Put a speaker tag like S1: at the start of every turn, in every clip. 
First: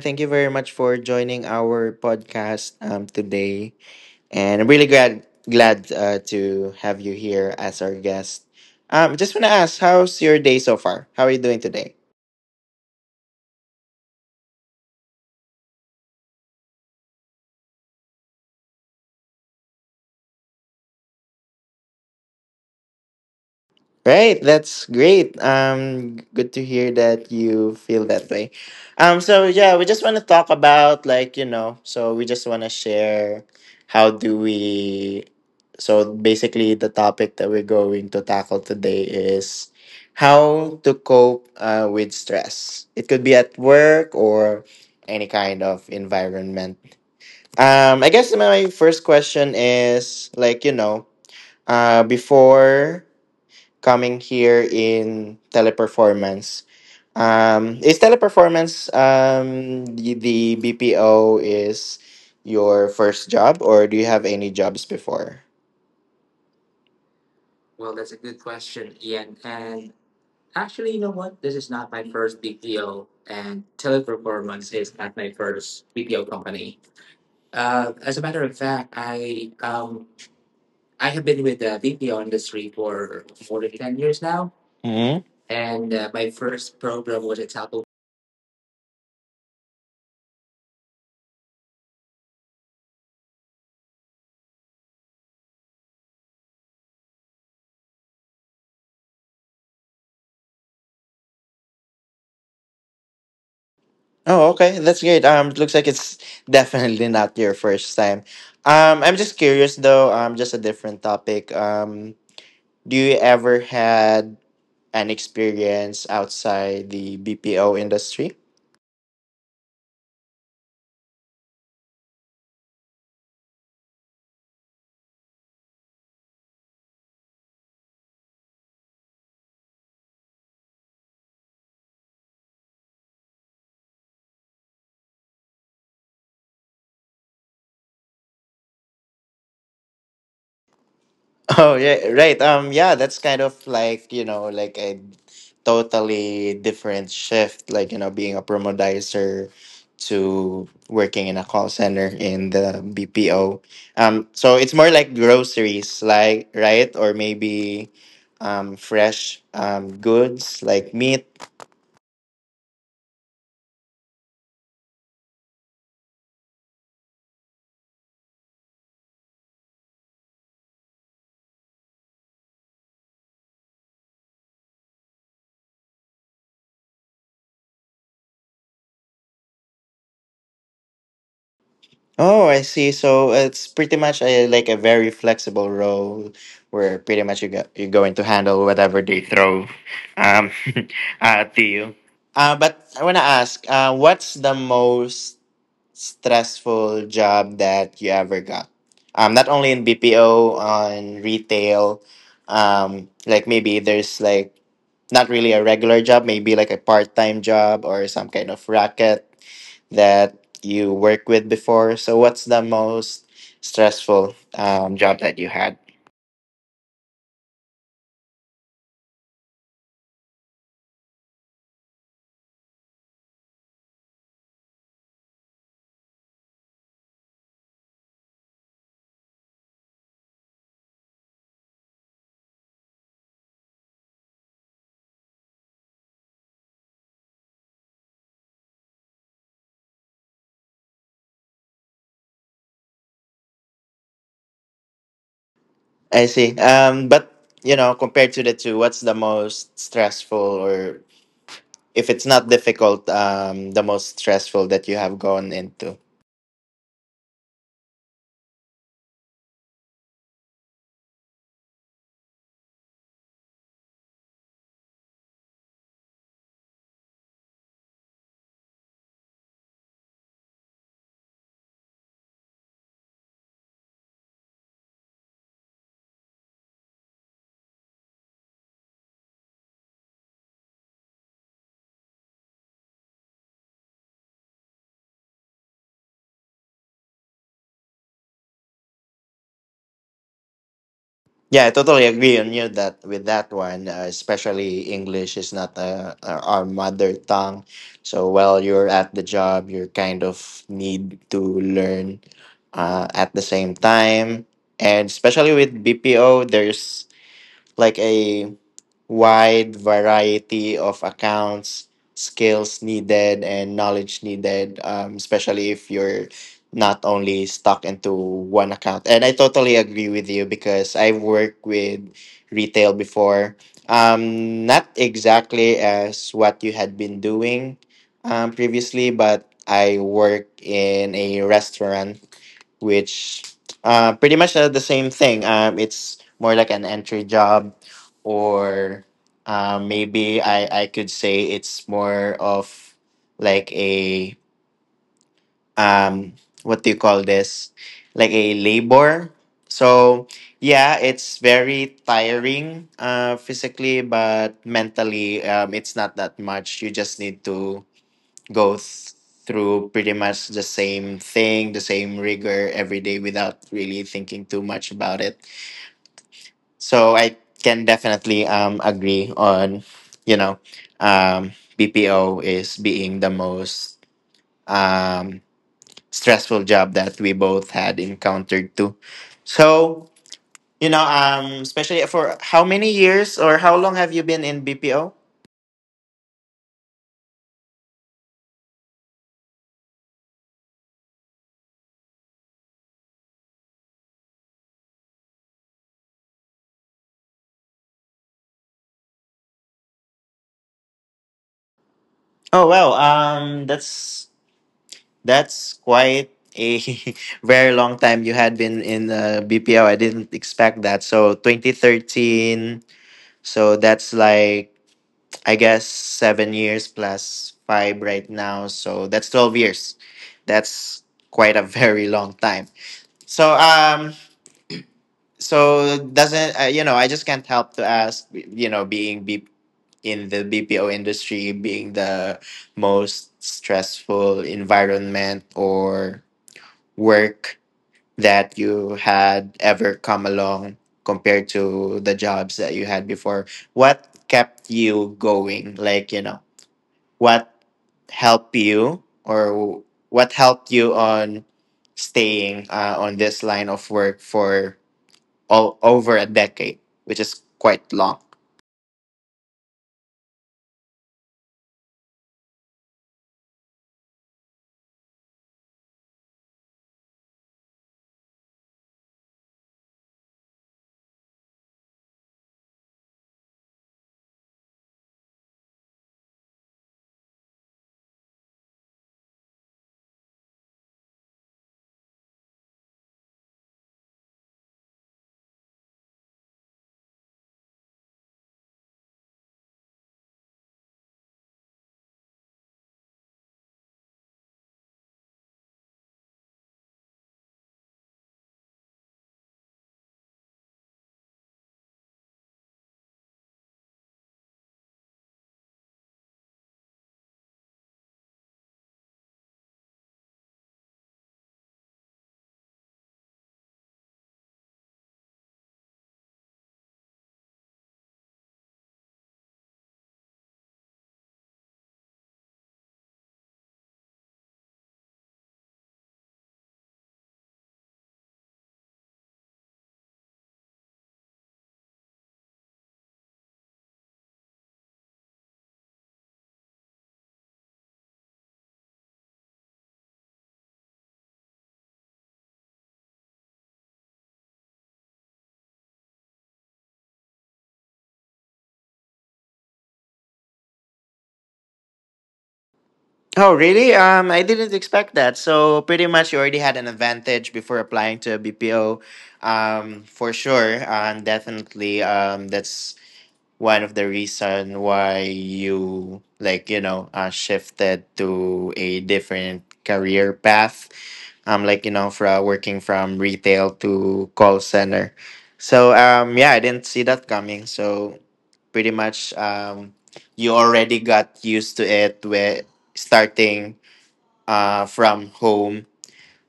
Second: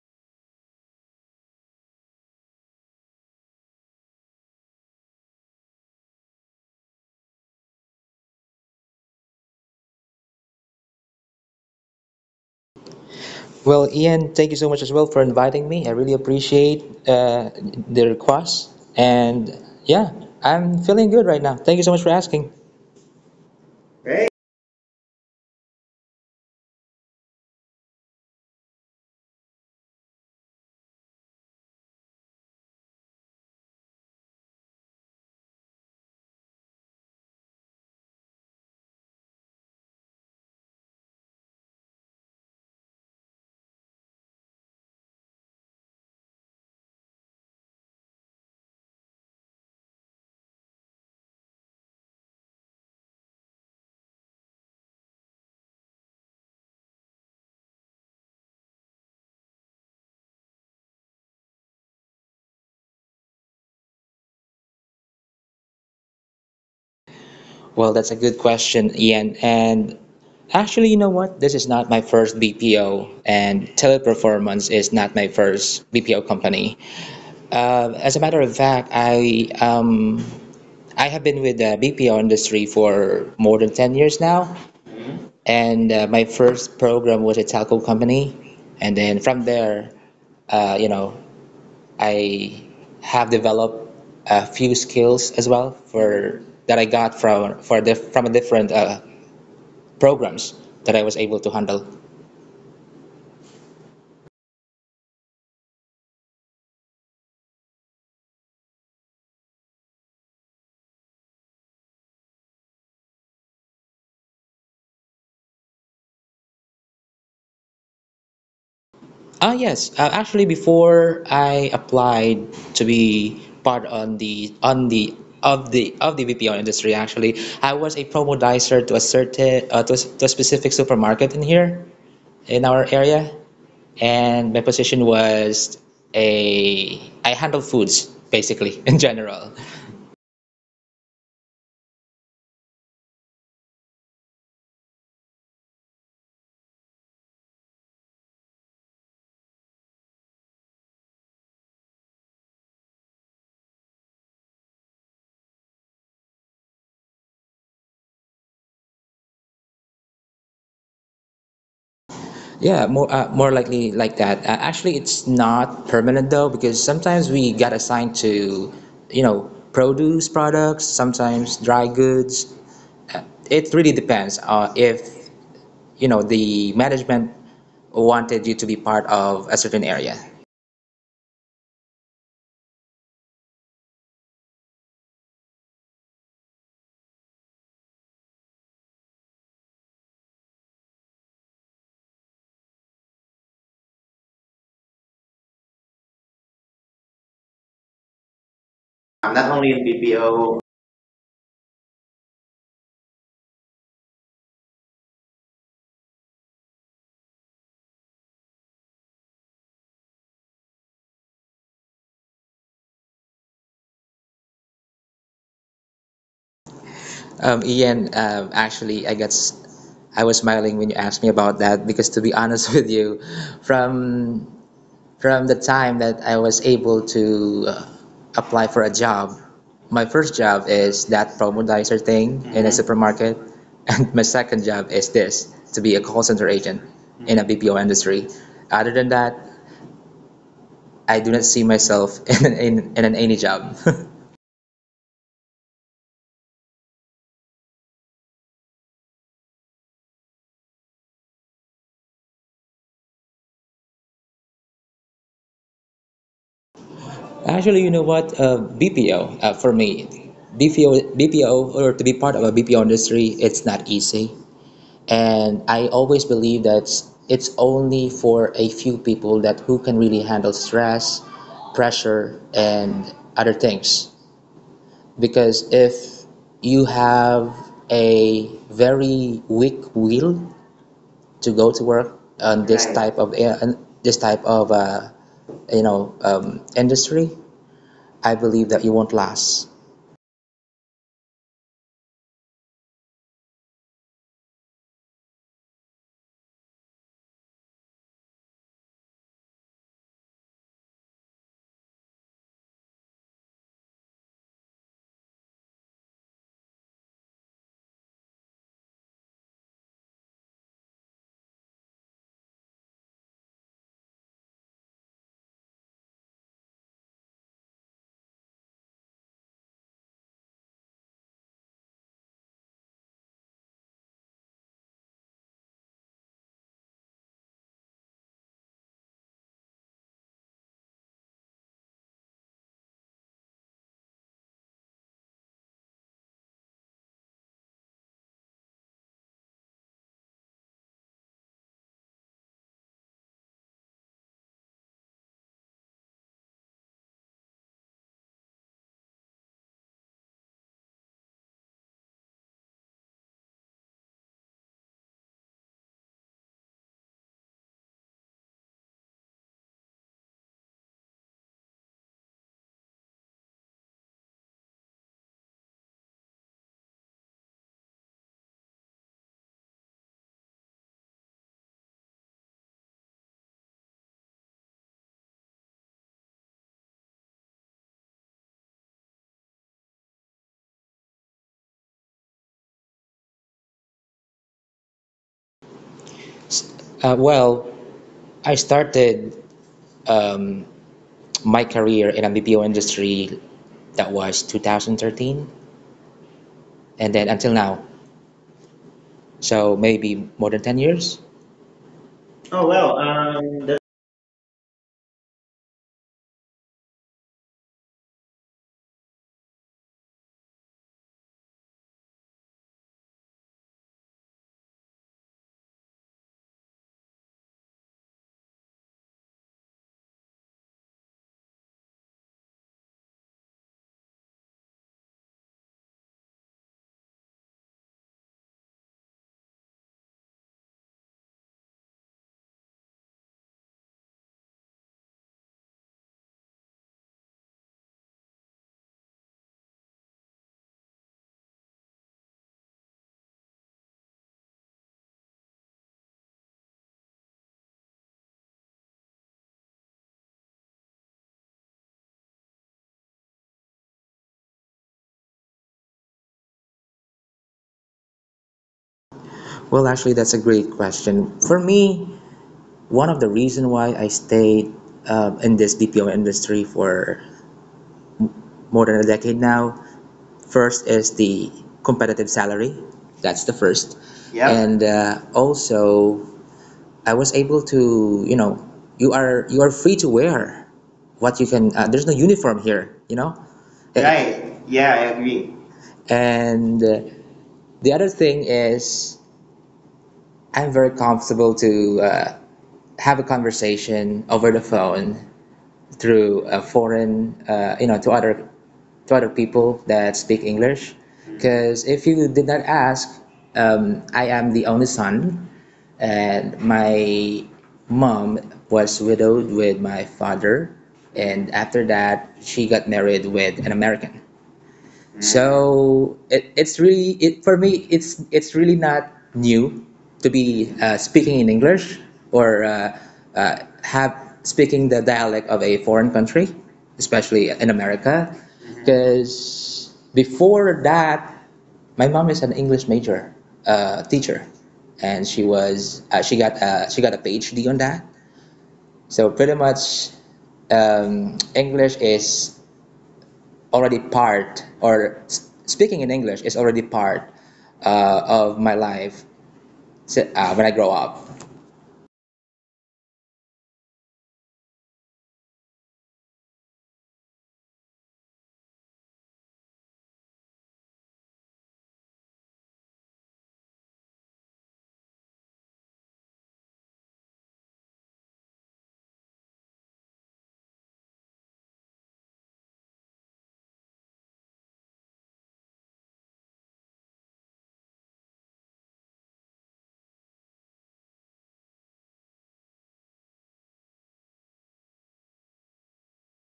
S1: Thank you very much for joining our podcast today. And I'm really glad to have you here as our guest. Just want to ask, how's your day so far? How are you doing today?
S2: Well, Ian, thank you so much as well for inviting me. I really appreciate uh, the request. And yeah, I'm feeling good right now. Thank you so much for asking. Great.
S1: Right, that's great. Good to hear that you feel that way. So yeah, we just want to talk about like so we just want to share how do we. So basically, the topic that we're going to tackle today is how to cope with stress. It could be at work or any kind of environment. I guess my first question is like before coming here in Teleperformance. Is Teleperformance the BPO is your first job, or do you have any jobs before?
S2: Well,
S1: Well,
S2: that's
S1: that's a
S2: a
S1: good
S2: good question,
S1: question, Ian.
S2: Ian.
S1: And
S2: And actually,
S1: actually,
S2: you
S1: you
S2: know
S1: know
S2: what?
S1: what?
S2: This
S1: This
S2: is
S1: is
S2: not
S1: not
S2: my
S1: my
S2: first
S1: first BPO,
S2: BPO,
S1: and
S2: and Teleperformance
S1: Teleperformance
S2: is
S1: is
S2: not
S1: not
S2: my
S1: my first
S2: first BPO
S1: BPO
S2: company.
S1: company.
S2: As
S1: As a
S2: a matter
S1: matter
S2: of
S1: of
S2: fact,
S1: fact, I
S2: I
S1: I
S2: have
S1: have
S2: been
S1: been
S2: with
S1: with
S2: the
S1: the
S2: BPO
S1: BPO
S2: industry
S1: industry for
S2: for more
S1: more
S2: than
S1: than
S2: ten
S1: 10
S2: years
S1: years now.
S2: now.
S1: Hmm.
S2: And
S1: And
S2: my
S1: my
S2: first
S1: first
S2: program
S1: program
S2: was
S1: was
S2: a
S1: a Apple.
S2: telco company. And then from there, uh, you know, I have developed a few skills as well for that I got from for the from a different programs that I was able to handle.
S1: Oh, okay. That's great. It looks like it's definitely not your first time. I'm just curious though. Just a different topic. Do you ever had an experience outside the BPO industry?
S2: Ah, yes. Actually, before I applied to be part on the of the of the VPO industry, actually, I was a promodicer to a certain to a specific supermarket in here in our area. And my position was a I handle foods basically in general.
S1: Oh yeah, right. Yeah, that's kind of like like a totally different shift. Like being a promodizer to working in a call center in the BPO. So it's more like groceries, like right, or maybe fresh goods like meat.
S2: Yeah, more likely like that. Actually, it's not permanent though because sometimes we get assigned to, you know, produce products, sometimes dry goods. It really depends if you know the management wanted you to be part of a certain area.
S1: Oh, I see. So it's pretty much a, like a very flexible role where pretty much you're going to handle whatever they throw um, at you. But I want to ask, what's the most stressful job that you ever got? Not
S2: Not only
S1: only
S2: in
S1: in BPO,
S2: BPO.
S1: on retail, like maybe there's like not really a regular job, maybe like a part time job or some kind of racket that you work with before. So, what's the most stressful job that you had?
S2: Ian, actually, I guess I was smiling when you asked me about that because, to be honest with you, from from the time that I was able to apply for a job, my first job is that promodizer thing in a, mhm, supermarket, and my second job is this to be a call center agent in a BPO industry. Other than that, I do not see myself in an any job.
S1: I see. But you know, compared to the two, what's the most stressful, or if it's not difficult, the most stressful that you have gone into?
S2: Actually, you know what? BPO, for me, BPO, or to be part of a BPO industry, it's not easy. And I always believe that it's only for a few people that who can really handle stress, pressure, and other things. Because if you have a very weak will to go to work on this, right, type of this type of you know, industry, I believe that you won't last.
S1: Yeah, I totally agree on you that with that one, especially English is not our mother tongue. So while you're at the job, you're kind of need to learn at the same time. And especially with BPO, there's like a wide variety of accounts, skills needed, and knowledge needed, especially if you're not only stuck into one account. And I totally agree with you because I've worked with retail before. Not exactly as what you had been doing previously, but I work in a restaurant which pretty much the same thing. It's more like an entry job, or maybe I could say it's more of like a um, what do you call this? Like a labor. So yeah, it's very tiring physically, but mentally it's not that much. You just need to go th- through pretty much the same thing, the same rigor every day without really thinking too much about it. So I can definitely agree on, you know, um, BPO is being the most um, stressful job that we both had encountered too. So, especially for how many years or how long have you been in BPO?
S2: Well, I started, um, my career in the BPO industry that was 2013 and then until now. So maybe more than 10 years?
S1: Oh,
S2: Oh
S1: well,
S2: well, that.
S1: that's quite a very long time you had been in BPO. I didn't expect that. So 2013. So that's like I guess 7 years plus five right now. So that's 12 years. That's quite a very long time. So so doesn't you know? I just can't help to ask. You know, in the BPO industry, being the most stressful environment or work that you had ever come along compared to the jobs that you had before, what kept you going? Like you know, what helped you, or what helped you on staying on this line of work for all, over a decade, which is quite long.
S2: Well, actually, that's a great question. For me, one of the reason why I stayed in this BPO industry for more than a decade now, first is the competitive salary. That's the first, yep. And also I was able to, you know, you are free to wear what you can. There's no uniform here, you know. Eh, right. Yeah, I agree. And the other thing is, I'm very comfortable to have a conversation over the phone through a foreign, to other people that speak English. Because if you did not ask, I am the only son, and my mom was widowed with my father, and after that she got married with an American. So it's really it for me. It's really not new to be speaking in English or have speaking the dialect of a foreign country, especially in America, because before that, my mom is an English major teacher, and she got a PhD on that. So pretty much, English is already part, or speaking in English is already part of my life when I grow up.
S1: Oh really, um, I didn't expect that. So pretty much you already had an advantage before applying to a BPO, um, for sure, um, definitely, um, that's one of the reason why you, like you know, shifted to a different career path, um, like you know, from working from retail to call center. So um, yeah, I didn't see that coming. So pretty much um, you already got used to it with starting uh, from home.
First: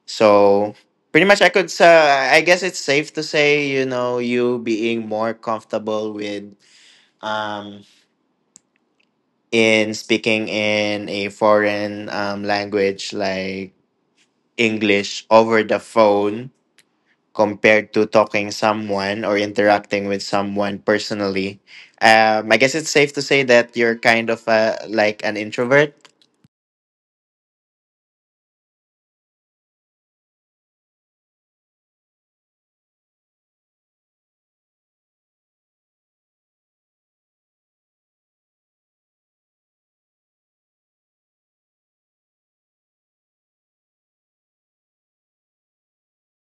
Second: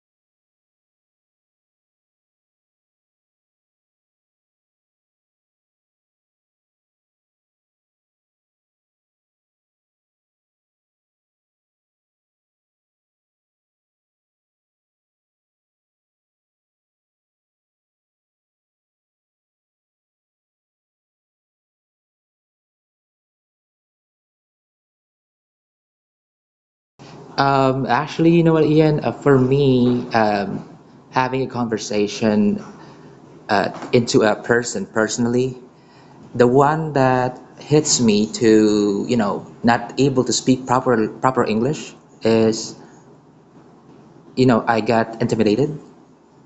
S1: So pretty much I could I guess it's safe to say, you know, you being more comfortable with um, in speaking in a foreign language like English over the phone compared to talking someone or interacting with someone personally. I guess it's safe to say that you're kind of a, like an introvert.
S2: Actually, you know what, Ian? For me, having a conversation into a person personally, the one that hits me to, you know, not able to speak proper English is, you know, I got intimidated,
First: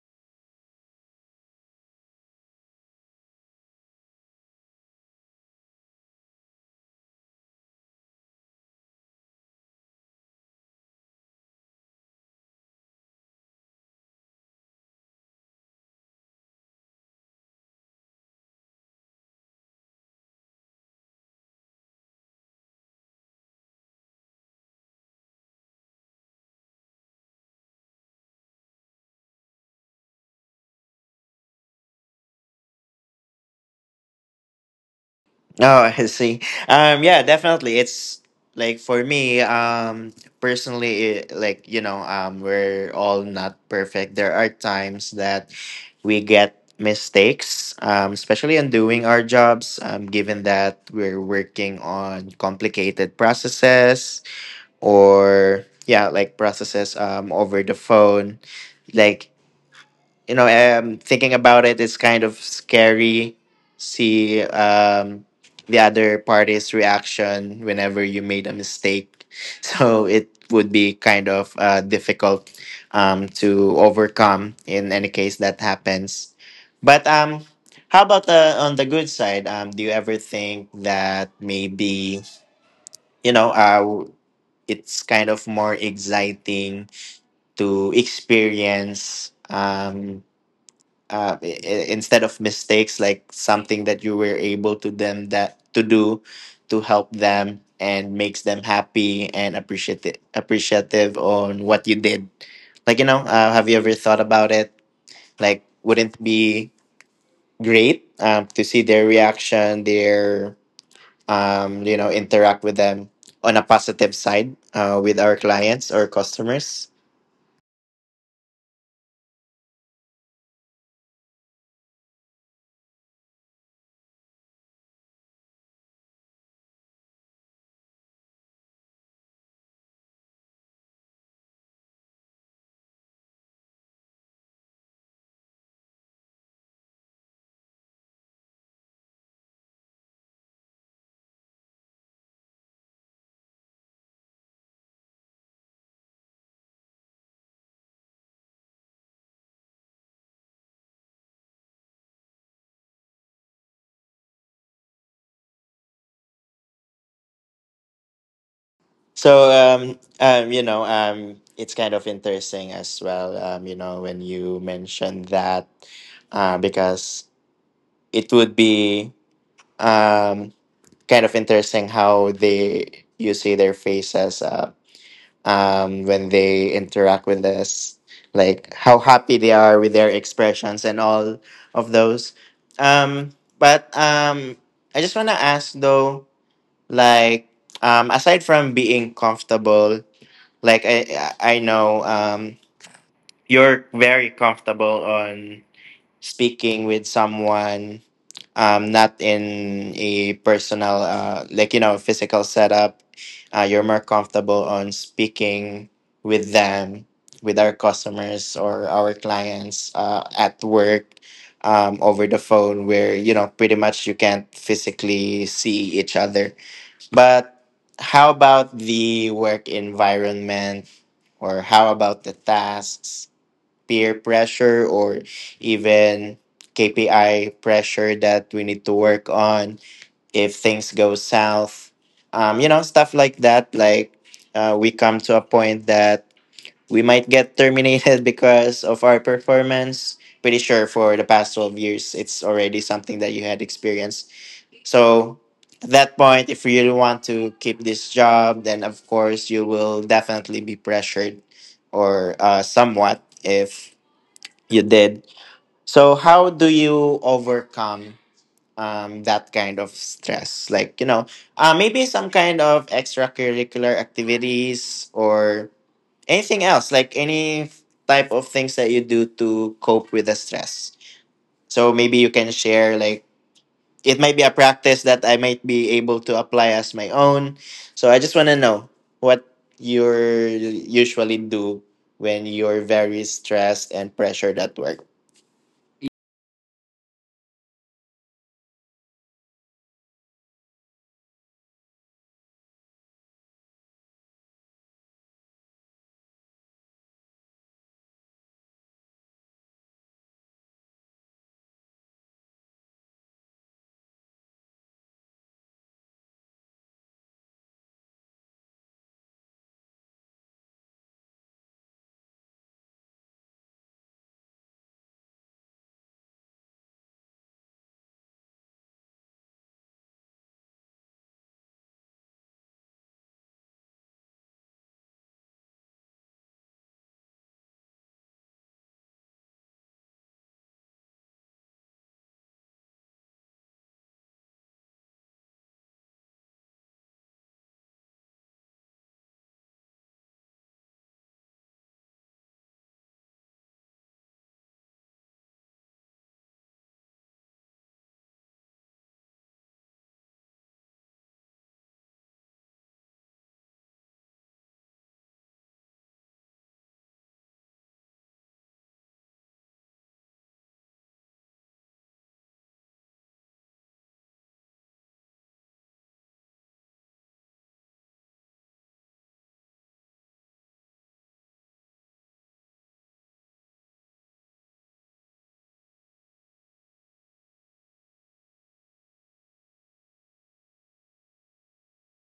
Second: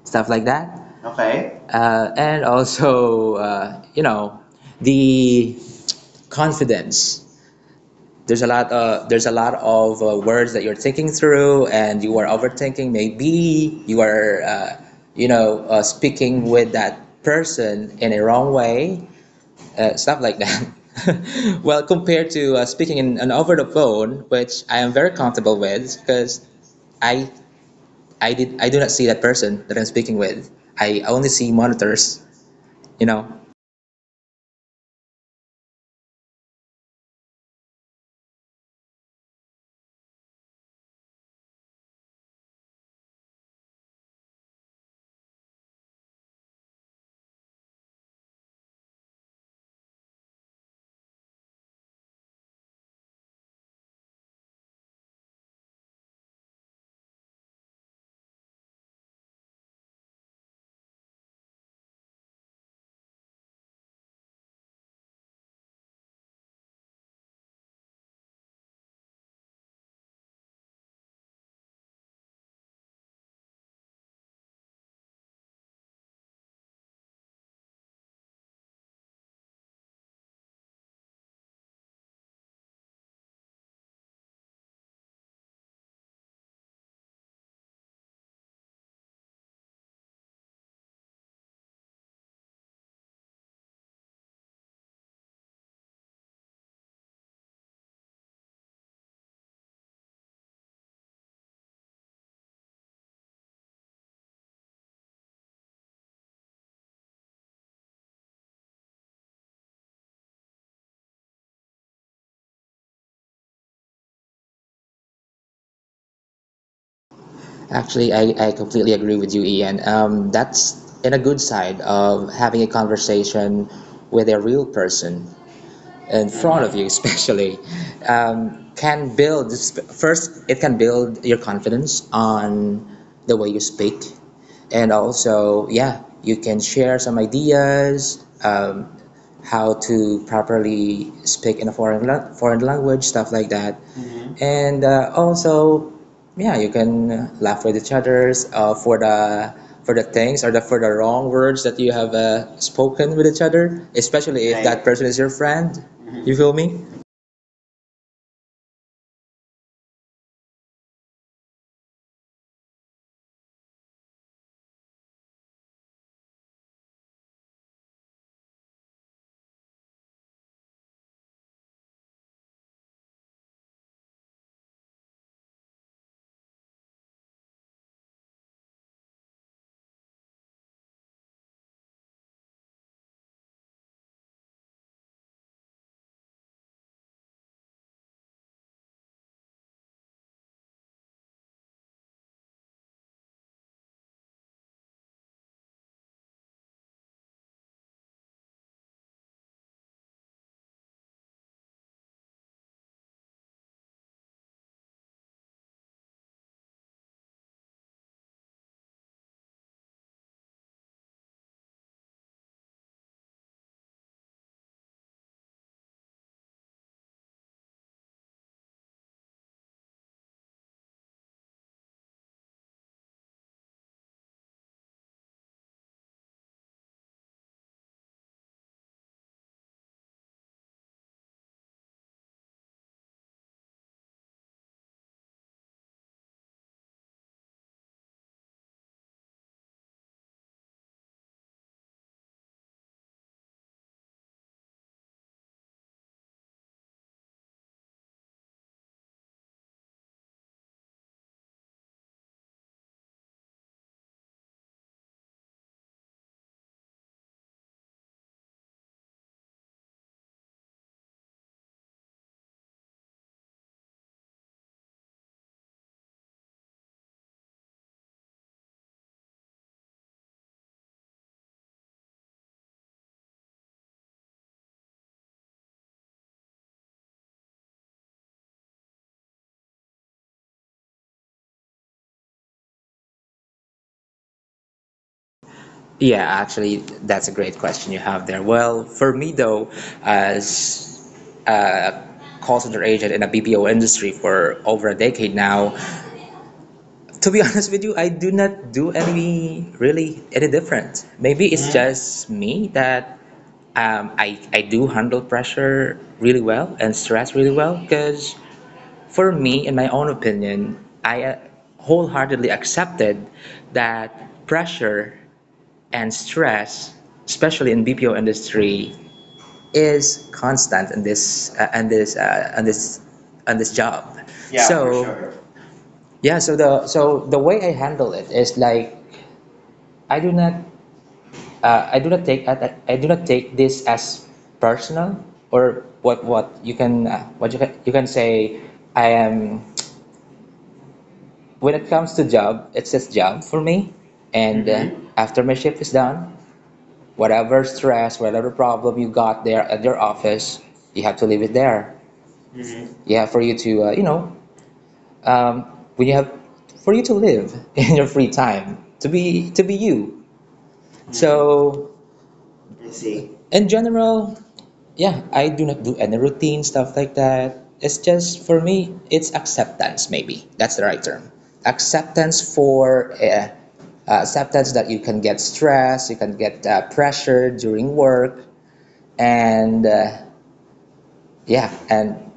S2: stuff like that. Okay. And also, you know, the confidence. There's a lot. There's a lot of words that you're thinking through, and you are overthinking. Maybe you are, speaking with that person in a wrong way, stuff like that. Well, compared to speaking in over the phone, which I am very comfortable with, because I I do not see that person that I'm speaking with. I only see monitors, you know.
S1: Oh, I see. Yeah, definitely. It's like for me, personally, it, like we're all not perfect. There are times that we get mistakes, especially in doing our jobs. Given that we're working on complicated processes, or yeah, like processes over the phone, like thinking about it, it's kind of scary. See the other party's reaction whenever you made a mistake. So it would be kind of difficult to overcome in any case that happens. But how about the, on the good side? Do you ever think that maybe, you know, uh, it's kind of more exciting to experience? Instead of mistakes, like something that you were able to them that to do to help them and makes them happy and appreciative on what you did, like you know, have you ever thought about it, like wouldn't it be great to see their reaction, their you know, interact with them on a positive side with our clients or customers?
S2: Actually, I completely agree with you, Ian. That's in a good side of having a conversation with a real person in front of you, especially, can build, first it can build your confidence on the way you speak, and also yeah, you can share some ideas, how to properly speak in a foreign, foreign language, stuff like that. Mm-hmm. And also yeah, you can laugh with each others for the things or the for the wrong words that you have spoken with each other, especially if that, right, person is your friend, you feel me.
S1: So you know it's kind of interesting as well you know when you mentioned that because it would be um kind of interesting how they you see their faces when they interact with us like how happy they are with their expressions and all of those um. But um, I just want to ask though, like um, aside from being comfortable, like I know um, you're very comfortable on speaking with someone um, not in a personal uh, like you know, physical setup. You're more comfortable on speaking with them with our customers or our clients at work over the phone where you know pretty much you can't physically see each other. But how about the work environment, or how about the tasks, peer pressure, or even KPI pressure that we need to work on if things go south? You know, stuff like that. Like, we come to a point that we might get terminated because of our performance. Pretty sure for the past 12 years, it's already something that you had experienced. So at that point, if you really want to keep this job, then of course you will definitely be pressured or somewhat if you did. So how do you overcome that kind of stress? Like, maybe some kind of extracurricular activities or anything else, like any type of things that you do to cope with the stress. So maybe you can share, like it might be a practice that I might be able to apply as my own. So I just want to know what you usually do when you're very stressed and pressured at work.
S2: Yeah, actually, that's a great question you have there. Well, for me though, as a call center agent in a BPO industry for over a decade now, to be honest with you, I do not do any really any different. Maybe it's just me that, I do handle pressure really well and stress really well because for me, in my own opinion, I, wholeheartedly accepted that pressure and stress, especially in BPO industry, is constant in this on this job. Yeah, for, so, sure. Yeah, so the way I handle it is like I do not I do not take I do not take this as personal or what, what you can say. I am, when it comes to job, it's just job for me. And mhm, after my shift is done, whatever stress, whatever problem you got there at your office, you have to leave it there. Mhm. Yeah, for you to, you know, um, when you have, for you to live in your free time, to be you. So, I see. In general, yeah, I do not do any routine stuff like that. It's just for me, it's acceptance. Maybe that's the right term. Acceptance for, acceptance that you can get stressed, you can get pressure during work, and yeah, and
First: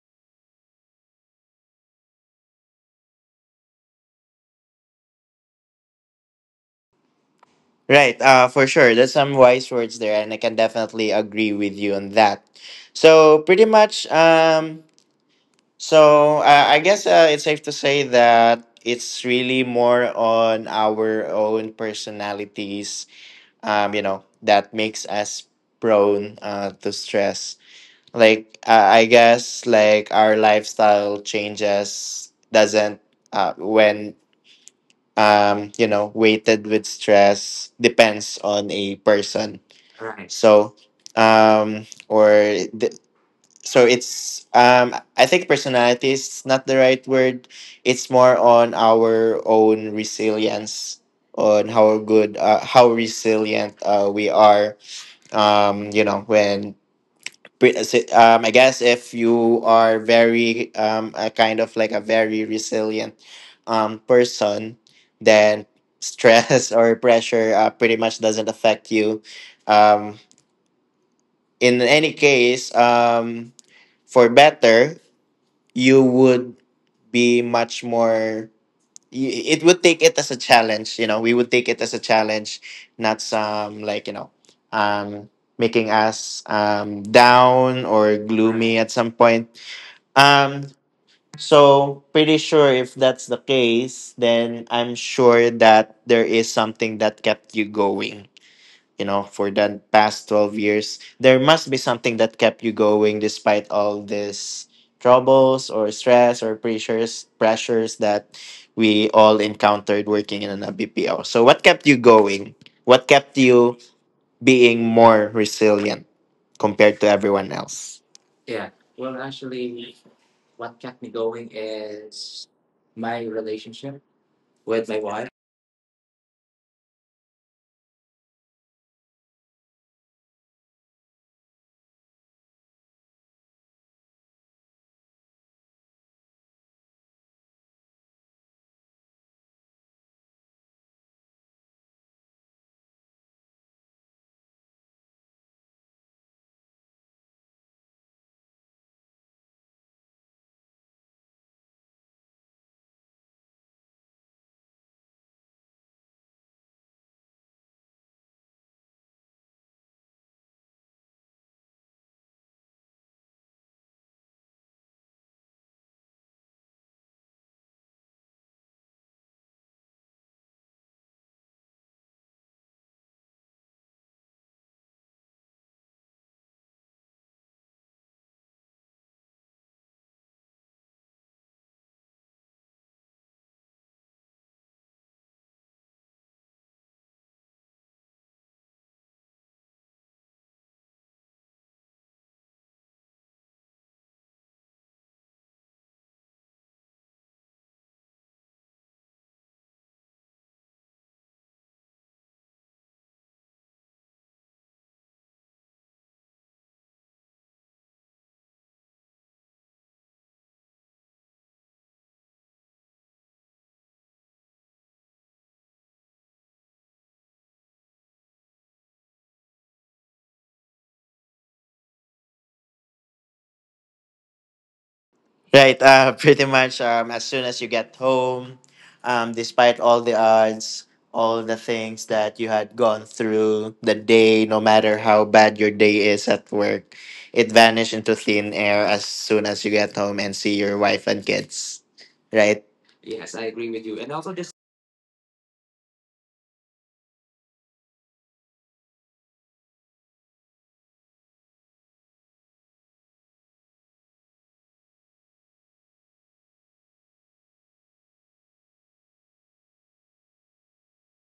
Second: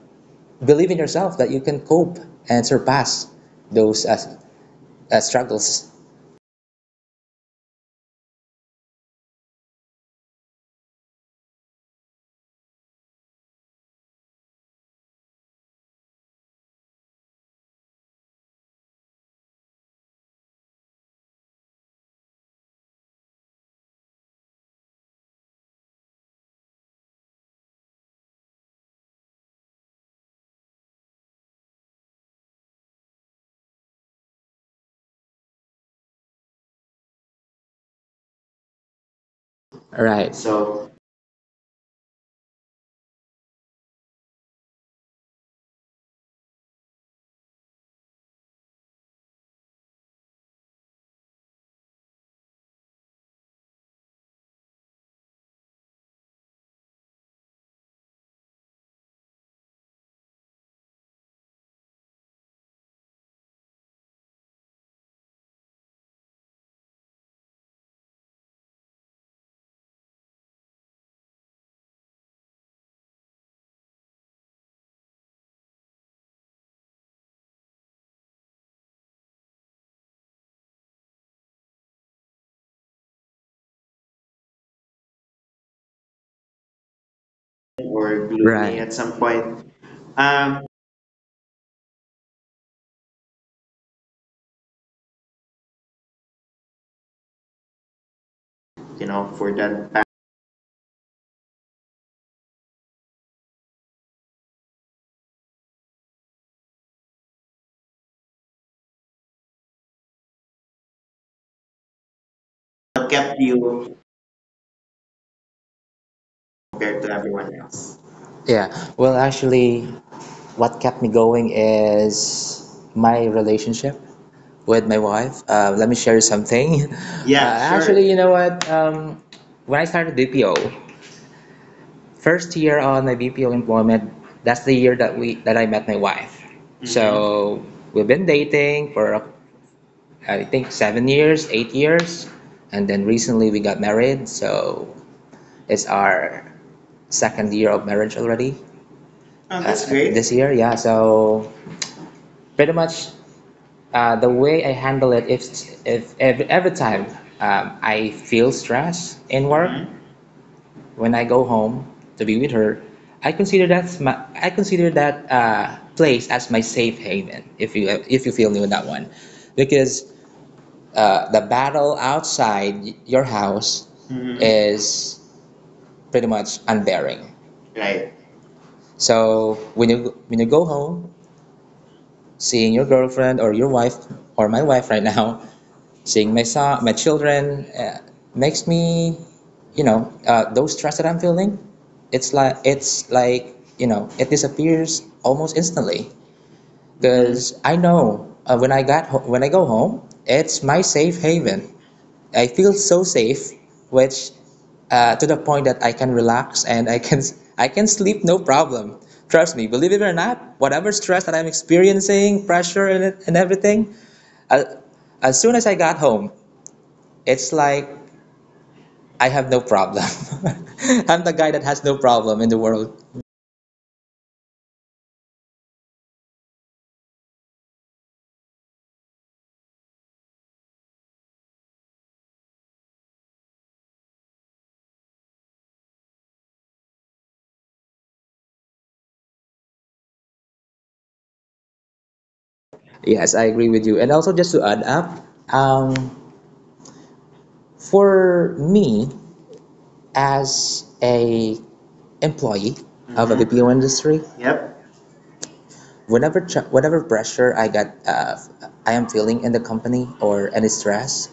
S2: believe in yourself that you can cope and surpass those struggles.
S1: Right, for sure. There's some wise words there, and I can definitely agree with you on that. So, pretty much, so I guess it's safe to say that it's really more on our own personalities you know, that makes us prone to stress. Like I guess like our lifestyle changes doesn't when you know weighted with stress depends on a person. Right.
S2: Right.
S1: So
S2: So,
S1: or the, so it's I think personality is not the right word. It's more on our own resilience on how good how resilient we are um you know when I guess if you are very a kind of like a very resilient person, then stress or pressure pretty much doesn't affect you um in any case. For better, you would be much more it would take it as a challenge. We would take it as a challenge, not some like um making us down or
S2: or gloomy,
S1: gloomy
S2: right,
S1: at
S2: at
S1: some
S2: some
S1: point.
S2: point. Um,
S1: um so, pretty sure if that's the case, then I'm sure that there is something that kept you going
S2: you know,
S1: for
S2: for
S1: the
S2: that.
S1: past 12 years. There must be something that kept you going despite all this troubles or stress or pressures that we all encountered working in an BPO. So what kept you going? What
S2: What
S1: kept
S2: kept
S1: you
S2: you,
S1: being more resilient compared
S2: compared to
S1: to
S2: everyone
S1: everyone
S2: else?
S1: else? Yeah.
S2: Yeah, well,
S1: Well,
S2: actually,
S1: actually,
S2: what
S1: what
S2: kept
S1: kept
S2: me
S1: me
S2: going
S1: going is
S2: is my
S1: my
S2: relationship
S1: relationship
S2: with
S1: with
S2: my
S1: my wife.
S2: wife. Let me share something. Yeah, sure. Actually, you know what? When I started BPO, first year on my BPO employment, that's the year that I met my wife. Mm-hmm. So we've been dating for, I think, 7 years, 8 years, and then recently we got married. So it's our second year of marriage already. Oh, that's great. This year, yeah. So pretty much, the way I handle it, if, every time, I feel stress in work, mm-hmm, when I go home to be with her, I consider that my, I consider that place as my safe haven. If you, if you feel me with that one, because the battle outside your house, mm-hmm, is pretty much unbearing, right. So when you, when you go home, seeing your girlfriend or your wife or my wife right now, seeing my son, my children, makes me, you know, those stress that I'm feeling, it's like, you know, it disappears almost instantly. Because I know, when I go home, it's my safe haven. I feel so safe, which, to the point that I can relax and I can sleep no problem. Trust me, believe it or not, whatever stress that I'm experiencing, pressure, and everything, uh, as soon as I got home, it's like I have no problem. I'm the guy that has no problem in the world.
S1: Right, pretty much as soon as you get home, despite all the odds, all the things that you had gone through the day, no matter how bad your day is at work, it vanished into thin air as soon as you get home and see your wife and kids. Right?
S2: Yes,
S1: Yes,
S2: I
S1: I
S2: agree
S1: agree with
S2: with you.
S1: you.
S2: And
S1: And also
S2: also,
S1: just.
S2: just to add up, um, for me, as a employee, mm-hmm, of a BPO industry, yep, whatever pressure I got, I am feeling in the company or any stress,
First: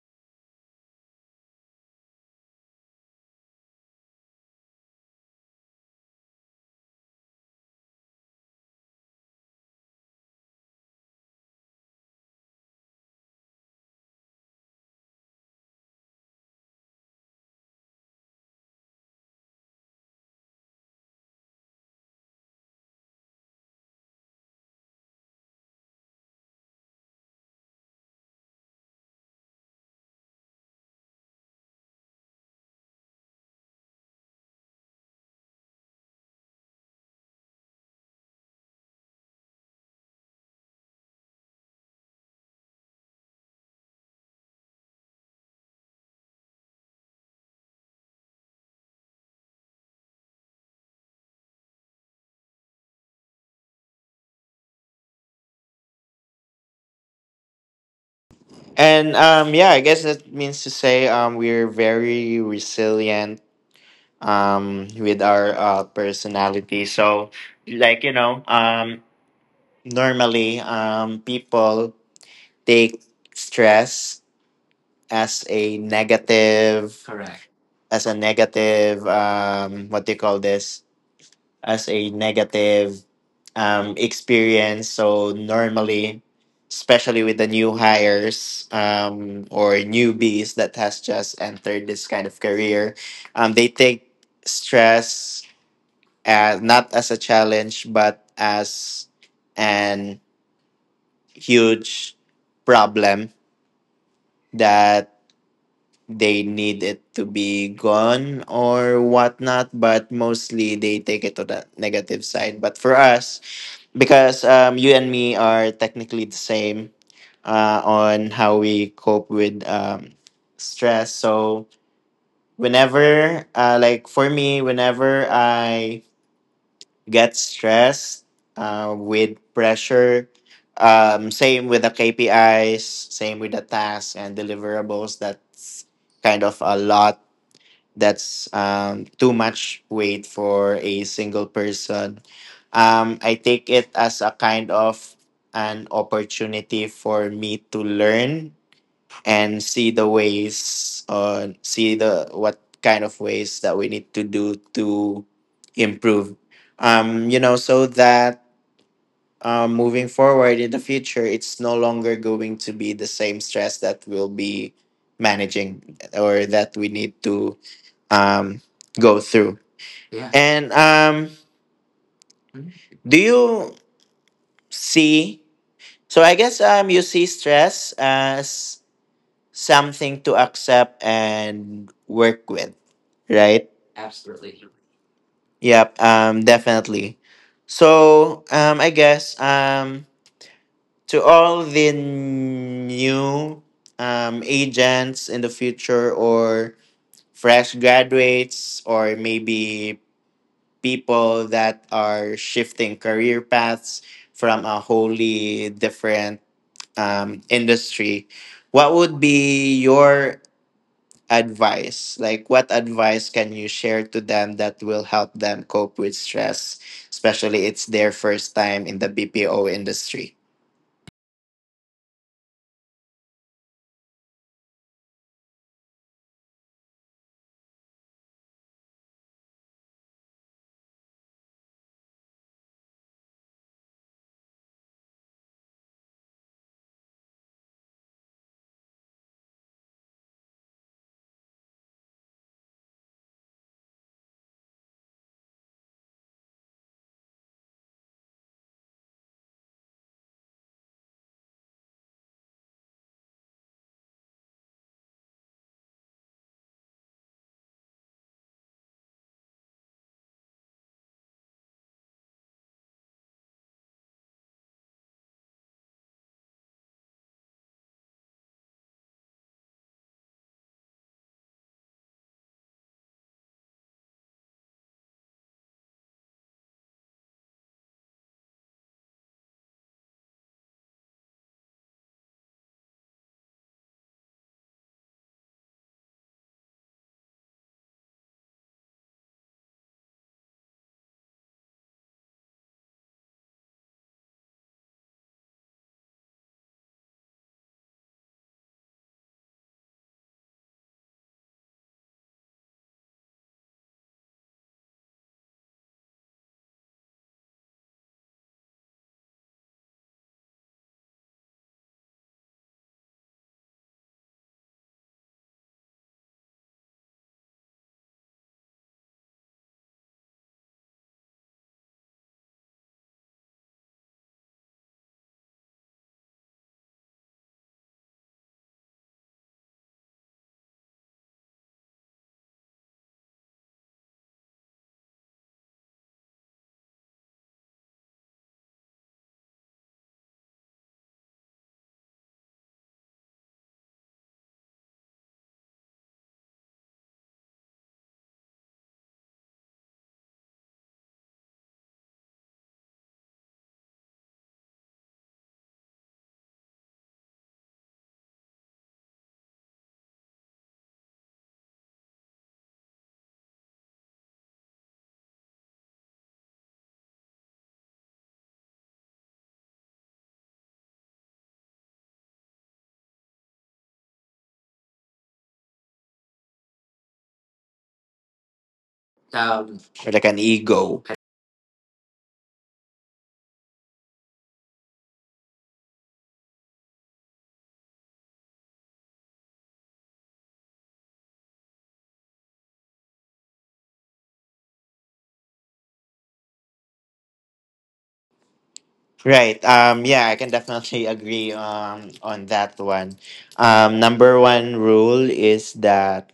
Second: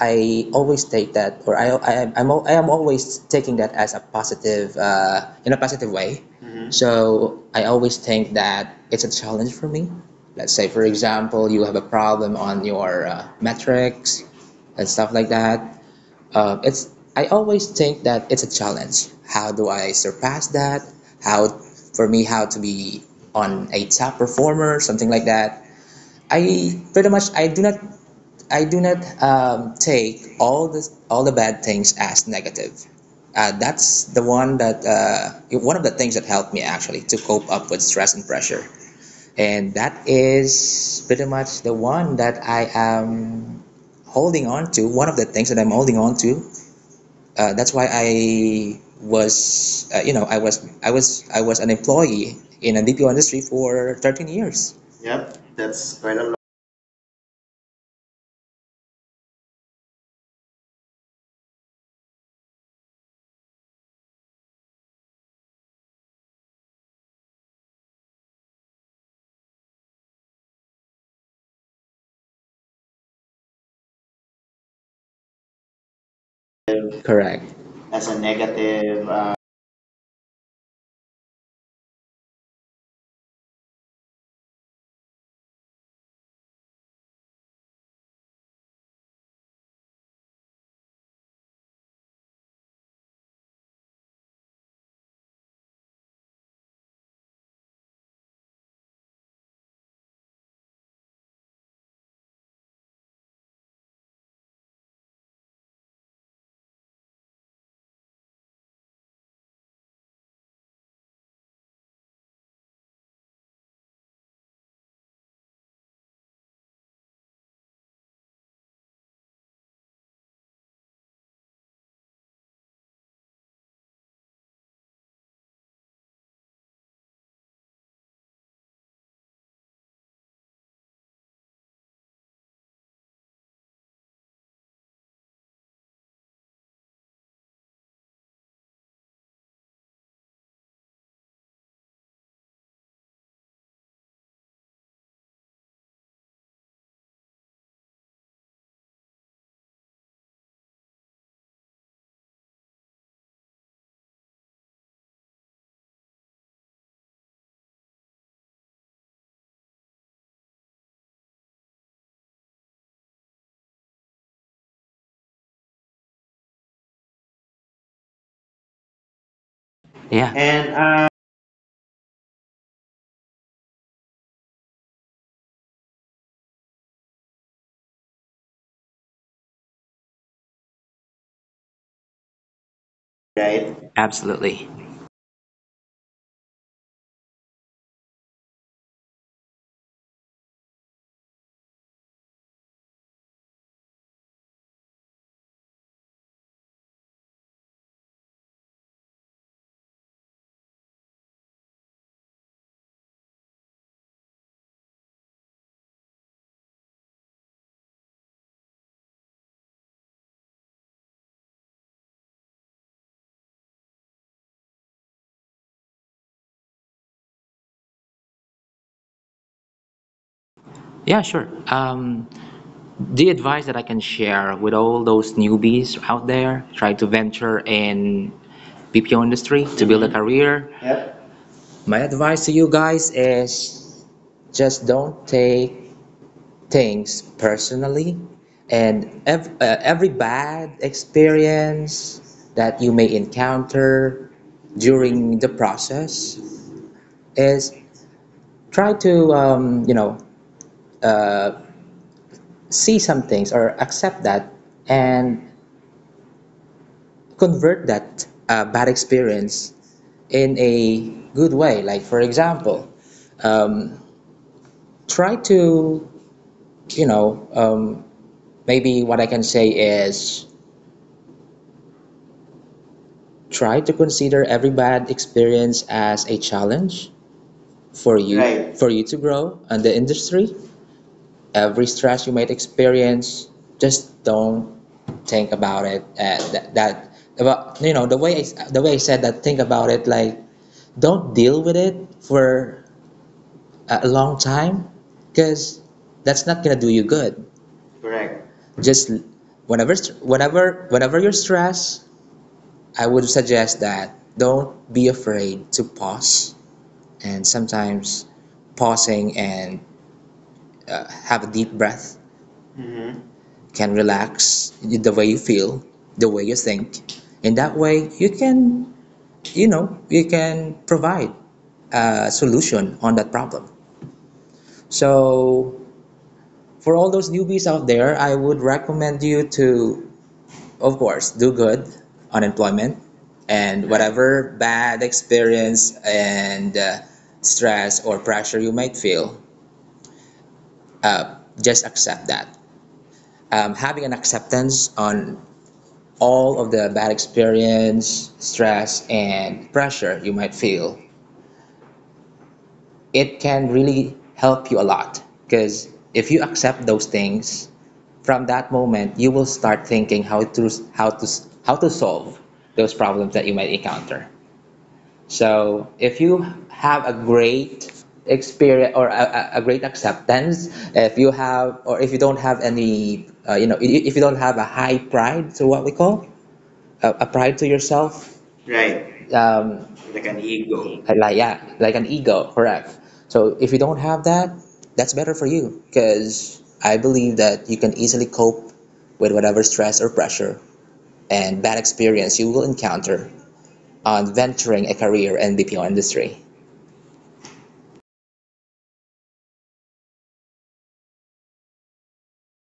S2: I always take that, or I am always taking that as a positive, in a positive way. Mm-hmm. So I always think that it's a challenge for me. Let's say, for example, you have a problem on your metrics and stuff like that. It's I always think that it's a challenge. How do I surpass that? How, for me, how to be on a top performer, something like that. I pretty much I do not, I do not take all the, all the bad things as negative. That's the one that, one of the things that helped me actually to cope up with stress and pressure, and that is pretty much the one that I am holding on to. One of the things that I'm holding on to, that's why I was, I was an employee in a BPO industry for 13 years. Yep, that's quite a lot.
S1: And Yeah, I guess that means to say we're very resilient with our personality. So, like, you know, um, normally people take stress as a negative, correct,
S2: Correct.
S1: as
S2: That's
S1: a
S2: a
S1: negative,
S2: negative.
S1: what do you call this, as a negative, experience. So normally, especially with the new hires or newbies that has just entered this kind of career, they take stress as, not as a challenge, but as an huge problem that they need it to be gone or whatnot. But mostly they take it to the negative side. But for us, because you and me are technically the same on how we cope with stress. So whenever like for me, whenever I get stressed with pressure. Same with the KPIs, same with the tasks and deliverables. That's kind of a lot. That's too much weight for a single person. I take it as a kind of an opportunity for me to learn and see the ways see the what kind of ways that we need to do to improve, so that moving forward in the future, it's no longer going to be the same stress that we'll be managing or that we need to um go through. Yeah.
S2: Yeah.
S1: and
S2: And
S1: Mhm. Do you see, so I guess you see stress as something to accept and work with, right?
S2: right,
S1: Absolutely.
S2: absolutely.
S1: Yep, definitely. So, I guess to all the new agents in the future, or fresh graduates, or maybe people that are shifting career paths from a wholly different industry, what would be your advice? Like, what advice can you share to them that will help them cope with stress, especially it's their first time in the BPO industry?
S2: Yeah, sure. The advice that I can share with all those newbies out there trying to venture in BPO industry to build a career, yep, my advice to you guys is just don't take things personally. And every bad experience that you may encounter during the process is, try to, you know, uh, see some things or accept that, and convert that bad experience in a good way. Like for example, um, try to, you know, maybe what I can say is, try to consider every bad experience as a challenge for you, right, for you to grow in the industry. Every stress you might experience, just don't think about it, that about, you know, the way I said, that think about it, like, don't deal with it for a long time, because that's not gonna do you good. Correct. Just, whenever whenever you're stressed, I would suggest that, don't be afraid to pause. And sometimes pausing and have a deep breath, mm-hmm, can relax the way you feel, the way you think. In that way, you can, you know, you can provide a solution on that problem. So, for all those newbies out there, I would recommend you to, of course, do good on employment. And whatever bad experience and stress or pressure you might feel, just accept that. Having an acceptance on all of the bad experience, stress, and pressure you might feel, it can really help you a lot. Because if you accept those things, from that moment you will start thinking how to, how to solve those problems that you might encounter. So if you have a great experience or a, great acceptance, if you have, or if you don't have any, you know, if you don't have a high pride, so what we call a pride to yourself, right.
S1: Um, or like
S2: Like
S1: an
S2: an
S1: ego.
S2: ego. Like, yeah, like an ego, correct? So if you don't have that, that's better for you, because I believe that you can easily cope with whatever stress or pressure and bad experience you will encounter on venturing a career in the film industry.
S1: Right. Yeah, I can definitely agree on that one. Number one rule is that